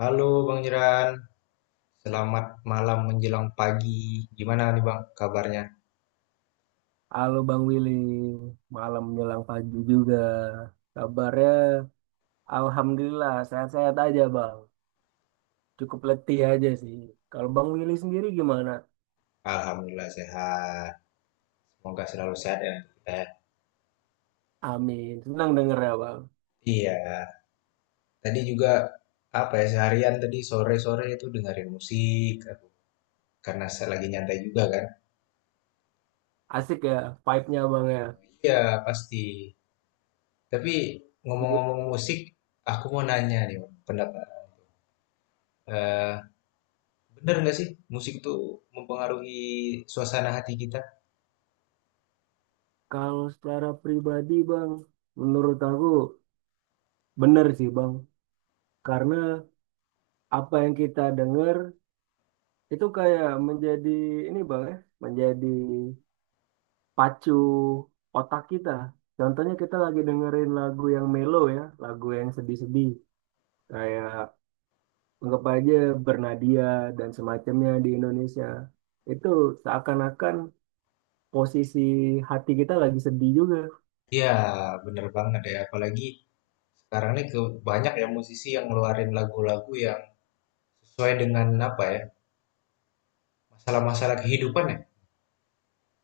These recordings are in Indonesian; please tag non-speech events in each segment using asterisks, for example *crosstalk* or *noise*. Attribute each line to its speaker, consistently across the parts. Speaker 1: Halo Bang Jeran, selamat malam menjelang pagi. Gimana nih Bang kabarnya?
Speaker 2: Halo Bang Willy, malam menjelang pagi juga. Kabarnya Alhamdulillah sehat-sehat aja Bang. Cukup letih aja sih. Kalau Bang Willy sendiri gimana?
Speaker 1: Alhamdulillah sehat. Semoga selalu sehat ya untuk kita ya.
Speaker 2: Amin. Senang denger ya Bang.
Speaker 1: Iya, tadi juga apa ya seharian tadi sore-sore itu dengerin musik aku, karena saya lagi nyantai juga kan.
Speaker 2: Asik ya vibe-nya Bang ya.
Speaker 1: Iya pasti. Tapi ngomong-ngomong musik, aku mau nanya nih Bang, pendapat. Eh, Bener nggak sih musik tuh mempengaruhi suasana hati kita?
Speaker 2: Kalau secara pribadi Bang, menurut aku bener sih Bang. Karena apa yang kita denger itu kayak menjadi ini Bang ya, menjadi pacu otak kita. Contohnya kita lagi dengerin lagu yang mellow ya, lagu yang sedih-sedih. Kayak anggap aja Bernadia dan semacamnya di Indonesia. Itu seakan-akan posisi hati kita lagi sedih juga.
Speaker 1: Iya, bener banget ya. Apalagi sekarang ini ke banyak ya musisi yang ngeluarin lagu-lagu yang sesuai dengan apa ya, masalah-masalah kehidupan ya.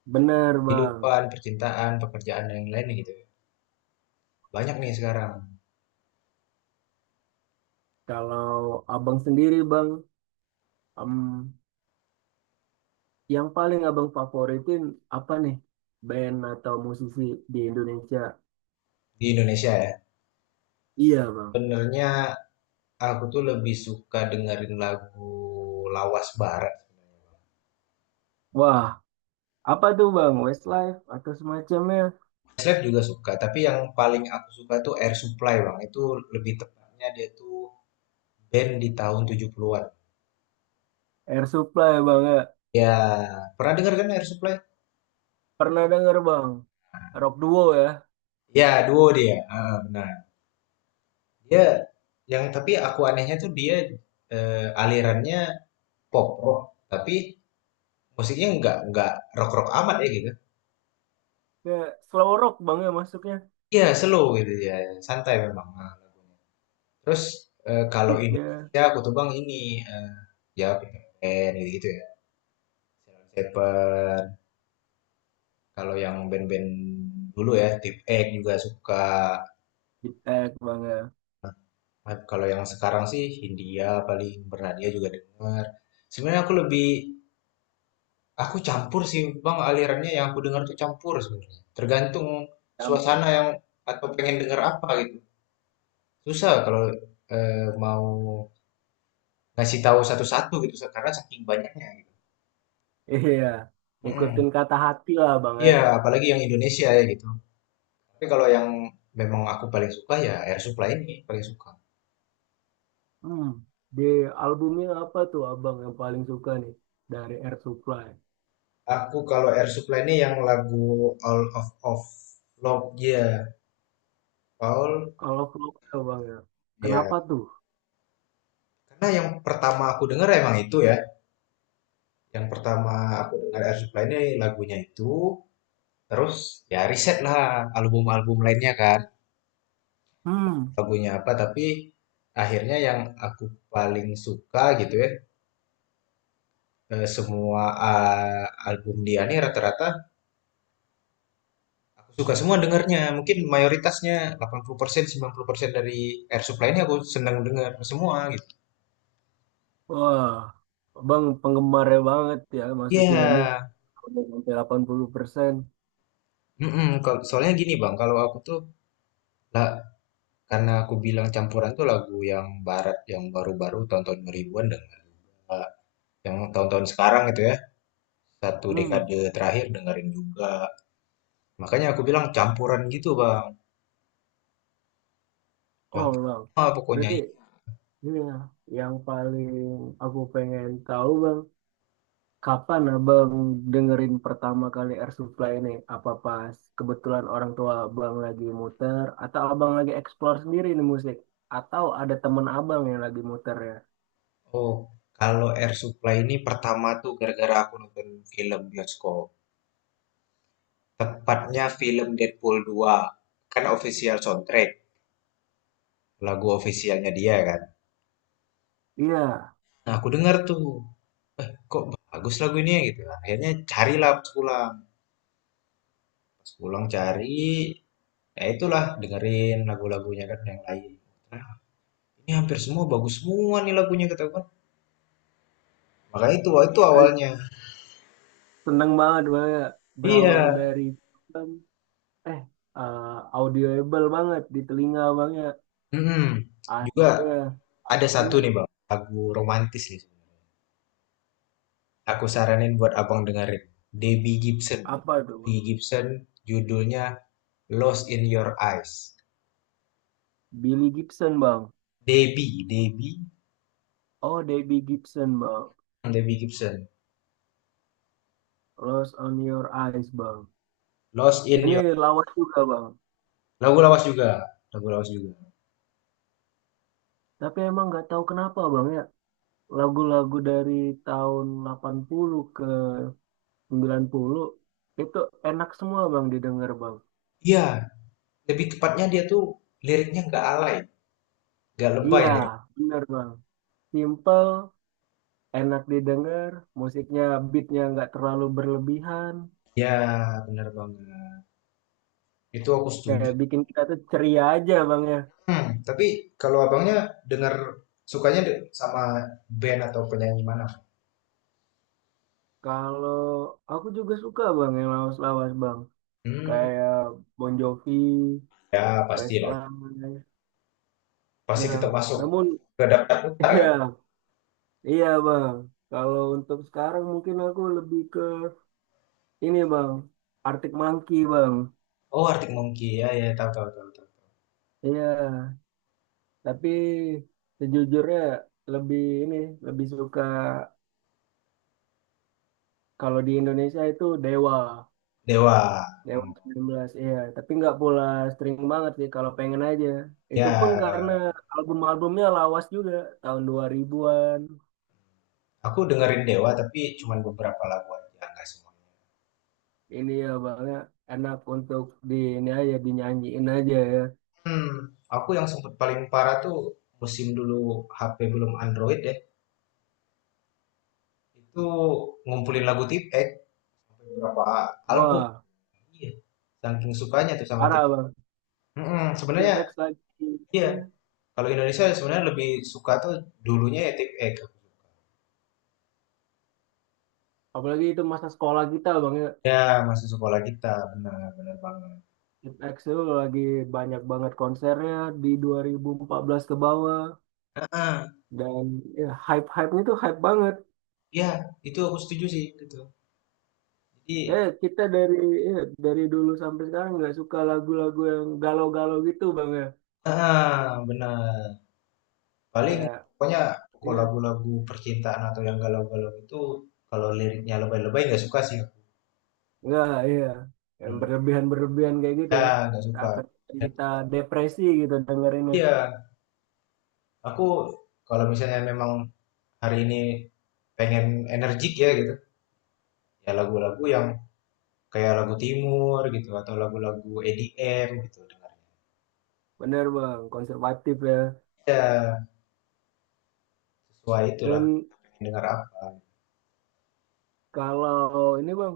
Speaker 2: Benar bang.
Speaker 1: Kehidupan, percintaan, pekerjaan, dan yang lain gitu. Ya. Banyak nih sekarang
Speaker 2: Kalau abang sendiri bang, em, yang paling abang favoritin apa nih? Band atau musisi di Indonesia?
Speaker 1: di Indonesia ya.
Speaker 2: Iya bang.
Speaker 1: Sebenarnya aku tuh lebih suka dengerin lagu lawas barat.
Speaker 2: Wah, apa tuh bang? Westlife atau semacamnya?
Speaker 1: Slap juga suka, tapi yang paling aku suka tuh Air Supply bang. Itu lebih tepatnya dia tuh band di tahun 70-an.
Speaker 2: Air Supply bang ya.
Speaker 1: Ya, pernah denger kan Air Supply?
Speaker 2: Pernah denger bang. Rock duo ya.
Speaker 1: Ya, duo dia. Ah, benar. Dia yang tapi aku anehnya tuh dia alirannya pop rock tapi musiknya nggak rock rock amat ya gitu.
Speaker 2: Ya, slow rock bang ya masuknya.
Speaker 1: Iya slow gitu ya santai memang nah, lagunya. Terus kalau
Speaker 2: Beatnya,
Speaker 1: Indonesia aku tuh bang ini eh, ya band gitu, gitu ya. Sheila Shepherd. Kalau yang band-band dulu ya Tip X juga suka.
Speaker 2: beat tag bang ya.
Speaker 1: Nah, kalau yang sekarang sih Hindia paling Bernadia juga denger. Sebenarnya aku lebih aku campur sih Bang alirannya yang aku dengar tuh campur sebenarnya. Tergantung
Speaker 2: Campur.
Speaker 1: suasana yang atau pengen denger apa gitu. Susah kalau mau ngasih tahu satu-satu gitu karena saking banyaknya gitu.
Speaker 2: Iya.
Speaker 1: Mm-mm.
Speaker 2: Ngikutin kata hati lah bang ya.
Speaker 1: Iya, apalagi yang Indonesia ya gitu. Tapi kalau yang memang aku paling suka ya Air Supply ini paling suka.
Speaker 2: Hmm. Di albumnya apa tuh abang yang paling suka nih? Dari Air Supply.
Speaker 1: Aku kalau Air Supply ini yang lagu All of Of Love ya, Paul
Speaker 2: Kalau Flowcell bang ya.
Speaker 1: ya.
Speaker 2: Kenapa tuh?
Speaker 1: Karena yang pertama aku denger emang itu ya. Yang pertama aku dengar Air Supply ini lagunya itu, terus ya riset lah album-album lainnya kan,
Speaker 2: Hmm.
Speaker 1: lagunya apa, tapi akhirnya yang aku paling suka gitu ya, semua ah, album dia nih rata-rata aku suka semua dengarnya, mungkin mayoritasnya 80% 90% dari Air Supply ini aku senang dengar semua gitu.
Speaker 2: Wah. Abang penggemarnya banget ya masuknya ini.
Speaker 1: Iya,
Speaker 2: Udah sampai 80%.
Speaker 1: mm-mm, kalau- soalnya gini Bang, kalau aku tuh lah, karena aku bilang campuran tuh lagu yang barat yang baru-baru tahun-tahun 2000-an dengar. Yang tahun-tahun sekarang gitu ya satu
Speaker 2: Hmm.
Speaker 1: dekade terakhir dengerin juga makanya aku bilang campuran gitu bang
Speaker 2: Oh
Speaker 1: campur
Speaker 2: bang.
Speaker 1: semua pokoknya.
Speaker 2: Berarti iya, yang paling aku pengen tahu bang, kapan abang dengerin pertama kali Air Supply ini? Apa pas kebetulan orang tua abang lagi muter, atau abang lagi explore sendiri nih musik, atau ada temen abang yang lagi muter ya?
Speaker 1: Oh kalau Air Supply ini pertama tuh gara-gara aku nonton film bioskop tepatnya film Deadpool 2 kan official soundtrack lagu officialnya dia kan.
Speaker 2: Iya,
Speaker 1: Nah aku denger tuh kok bagus lagu ini ya gitu akhirnya carilah pas pulang. Pas pulang cari ya itulah dengerin lagu-lagunya kan yang lain ini hampir semua bagus semua nih lagunya katakan, gue maka itu wah, itu
Speaker 2: eh,
Speaker 1: awalnya.
Speaker 2: seneng banget bang, ya.
Speaker 1: Iya.
Speaker 2: Berawal dari um, eh eh, audioable banget di telinga abang ya.
Speaker 1: Mm-mm. Juga
Speaker 2: Akhirnya,
Speaker 1: ada satu
Speaker 2: iya,
Speaker 1: nih bang lagu romantis nih aku saranin buat abang dengerin Debbie Gibson.
Speaker 2: apa tuh bang?
Speaker 1: Debbie Gibson judulnya Lost in Your Eyes.
Speaker 2: Billy Gibson bang.
Speaker 1: Debbie Debbie
Speaker 2: Oh, Debbie Gibson bang.
Speaker 1: Debbie Gibson
Speaker 2: Lost on Your Eyes, Bang.
Speaker 1: Lost in
Speaker 2: Ini
Speaker 1: Your
Speaker 2: lawas juga, Bang.
Speaker 1: lagu lawas juga lagu lawas juga.
Speaker 2: Tapi emang nggak tahu kenapa, Bang, ya. Lagu-lagu dari tahun 80 ke 90 itu enak semua, Bang, didengar, Bang.
Speaker 1: Iya lebih tepatnya dia tuh liriknya nggak alay nggak lebay
Speaker 2: Iya,
Speaker 1: lirik
Speaker 2: bener, Bang. Simple, enak didengar, musiknya, beatnya nggak terlalu berlebihan.
Speaker 1: ya benar banget itu aku setuju.
Speaker 2: Kayak bikin kita tuh ceria aja, Bang, ya.
Speaker 1: Hmm, tapi kalau abangnya dengar sukanya sama band atau penyanyi mana?
Speaker 2: Kalau aku juga suka, Bang, yang lawas-lawas, Bang.
Speaker 1: Hmm,
Speaker 2: Kayak Bon Jovi,
Speaker 1: ya pastilah.
Speaker 2: Westlife.
Speaker 1: Pasti
Speaker 2: Nah,
Speaker 1: tetap masuk
Speaker 2: namun
Speaker 1: ke daftar
Speaker 2: *laughs*
Speaker 1: putar kan?
Speaker 2: iya, iya Bang. Kalau untuk sekarang mungkin aku lebih ke ini Bang, Arctic Monkey Bang.
Speaker 1: Oh, Arctic Monkey. Ya, ya, tahu, tahu, tahu, tahu.
Speaker 2: Iya, tapi sejujurnya lebih ini, lebih suka kalau di Indonesia itu Dewa,
Speaker 1: Dewa.
Speaker 2: Dewa
Speaker 1: Hmm,
Speaker 2: sembilan belas, Iya, tapi nggak pula string banget sih kalau pengen aja. Itu pun
Speaker 1: ya,
Speaker 2: karena album-albumnya lawas juga, tahun 2000-an.
Speaker 1: aku dengerin Dewa tapi cuman beberapa lagu aja, nggak semuanya.
Speaker 2: Ini ya Bang, ya, enak untuk di ini aja dinyanyiin aja ya.
Speaker 1: Hmm, aku yang sempat paling parah tuh musim dulu HP belum Android ya. Itu ngumpulin lagu Tip X sampai berapa album.
Speaker 2: Wah.
Speaker 1: Iya, saking sukanya tuh sama Tip
Speaker 2: Parah
Speaker 1: X.
Speaker 2: bang,
Speaker 1: Mm-mm, sebenarnya
Speaker 2: Tipex lagi.
Speaker 1: iya,
Speaker 2: Iya.
Speaker 1: kalau Indonesia sebenarnya lebih suka tuh dulunya ya tip
Speaker 2: Apalagi itu masa sekolah kita bang ya.
Speaker 1: ya masih sekolah kita benar benar banget.
Speaker 2: Tipex itu lagi banyak banget konsernya di 2014 ke bawah.
Speaker 1: Ah,
Speaker 2: Dan ya, hype-hype-nya tuh hype banget.
Speaker 1: ya itu aku setuju sih gitu.
Speaker 2: Ya
Speaker 1: Jadi
Speaker 2: kita dari ya, dari dulu sampai sekarang nggak suka lagu-lagu yang galau-galau gitu bang ya.
Speaker 1: ah benar. Paling
Speaker 2: Kayak
Speaker 1: pokoknya pokok
Speaker 2: ya
Speaker 1: lagu-lagu percintaan atau yang galau-galau itu kalau liriknya lebay-lebay nggak suka sih aku.
Speaker 2: nggak ya yang
Speaker 1: Hmm.
Speaker 2: berlebihan-berlebihan kayak gitu
Speaker 1: Ya
Speaker 2: ya.
Speaker 1: nggak suka.
Speaker 2: Akan
Speaker 1: Ya, tuh,
Speaker 2: kita
Speaker 1: nggak suka.
Speaker 2: depresi gitu dengerinnya.
Speaker 1: Iya, aku kalau misalnya memang hari ini pengen energik ya gitu, ya lagu-lagu yang kayak lagu timur gitu atau lagu-lagu EDM gitu dengar.
Speaker 2: Bener bang, konservatif ya.
Speaker 1: Ya, sesuai itulah
Speaker 2: Dan
Speaker 1: pengen dengar apa.
Speaker 2: kalau ini bang,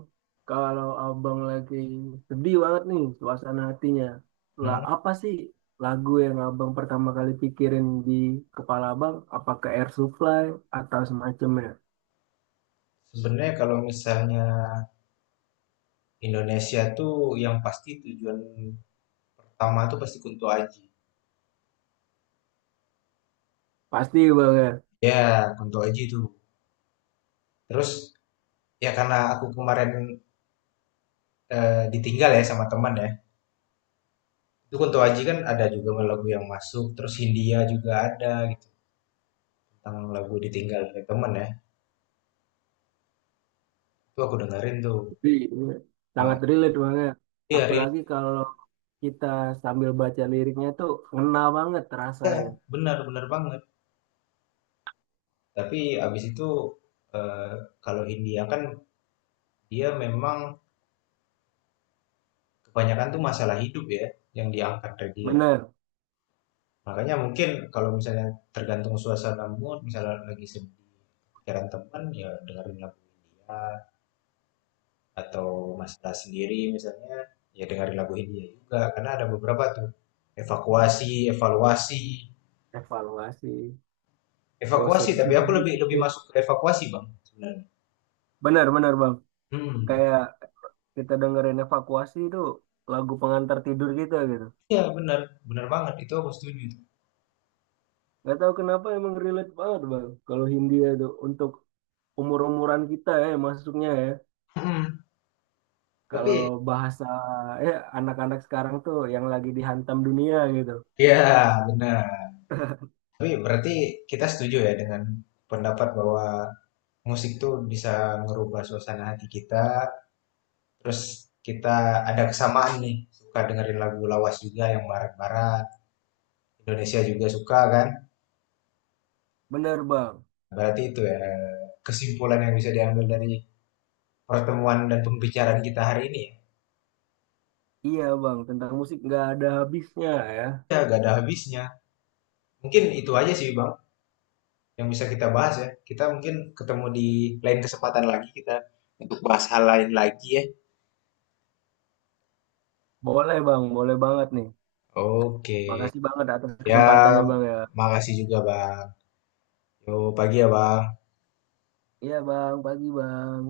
Speaker 2: kalau abang lagi sedih banget nih suasana hatinya, lah
Speaker 1: Mhm.
Speaker 2: apa sih lagu yang abang pertama kali pikirin di kepala abang? Apa ke Air Supply atau semacamnya?
Speaker 1: Sebenarnya kalau misalnya Indonesia tuh yang pasti tujuan pertama tuh pasti Kunto Aji.
Speaker 2: Pasti bang ya.
Speaker 1: Ya, Kunto Aji tuh. Terus ya karena aku kemarin ditinggal ya sama teman ya. Itu Kunto Aji kan ada juga lagu yang masuk, terus Hindia juga ada gitu. Tentang lagu ditinggal dari teman ya. Itu aku dengerin tuh.
Speaker 2: Pasti. Iya,
Speaker 1: Eh,
Speaker 2: sangat relate banget.
Speaker 1: Iya, relate.
Speaker 2: Apalagi kalau kita sambil baca liriknya tuh ngena banget
Speaker 1: Ya,
Speaker 2: rasanya.
Speaker 1: benar benar banget. Tapi abis itu eh, kalau India kan dia memang kebanyakan tuh masalah hidup ya yang diangkat dari dia.
Speaker 2: Bener,
Speaker 1: Makanya mungkin kalau misalnya tergantung suasana mood, misalnya lagi sedih pikiran teman ya dengerin lagu India atau masalah sendiri misalnya ya dengerin lagu India juga karena ada beberapa tuh evakuasi, evaluasi,
Speaker 2: evaluasi, gosok
Speaker 1: evakuasi tapi aku lebih lebih
Speaker 2: gigi.
Speaker 1: masuk ke evakuasi bang sebenarnya.
Speaker 2: Bener, bener bang.
Speaker 1: Hmm,
Speaker 2: Kayak kita dengerin evakuasi itu lagu pengantar tidur kita gitu.
Speaker 1: iya benar benar banget itu aku setuju.
Speaker 2: Gak tahu kenapa emang relate banget bang. Kalau Hindia itu untuk umur-umuran kita ya masuknya ya.
Speaker 1: Hmm.
Speaker 2: Kalau
Speaker 1: Tapi
Speaker 2: bahasa ya anak-anak sekarang tuh yang lagi dihantam dunia gitu.
Speaker 1: iya, benar. Tapi berarti kita setuju ya dengan pendapat bahwa musik tuh bisa ngerubah suasana hati kita. Terus kita ada kesamaan nih, suka dengerin lagu lawas juga yang barat-barat. Indonesia juga suka kan?
Speaker 2: Bener bang.
Speaker 1: Berarti itu ya kesimpulan yang bisa diambil dari pertemuan dan pembicaraan kita hari ini ya.
Speaker 2: Iya bang, tentang musik nggak ada habisnya ya.
Speaker 1: Ya, gak ada habisnya. Mungkin itu aja sih, Bang, yang bisa kita bahas ya. Kita mungkin ketemu di lain kesempatan lagi kita untuk bahas hal lain lagi ya.
Speaker 2: Boleh bang, boleh banget nih.
Speaker 1: Oke.
Speaker 2: Makasih banget atas
Speaker 1: Ya,
Speaker 2: kesempatannya bang ya.
Speaker 1: makasih juga Bang. Yo, pagi ya Bang.
Speaker 2: Iya bang, pagi bang.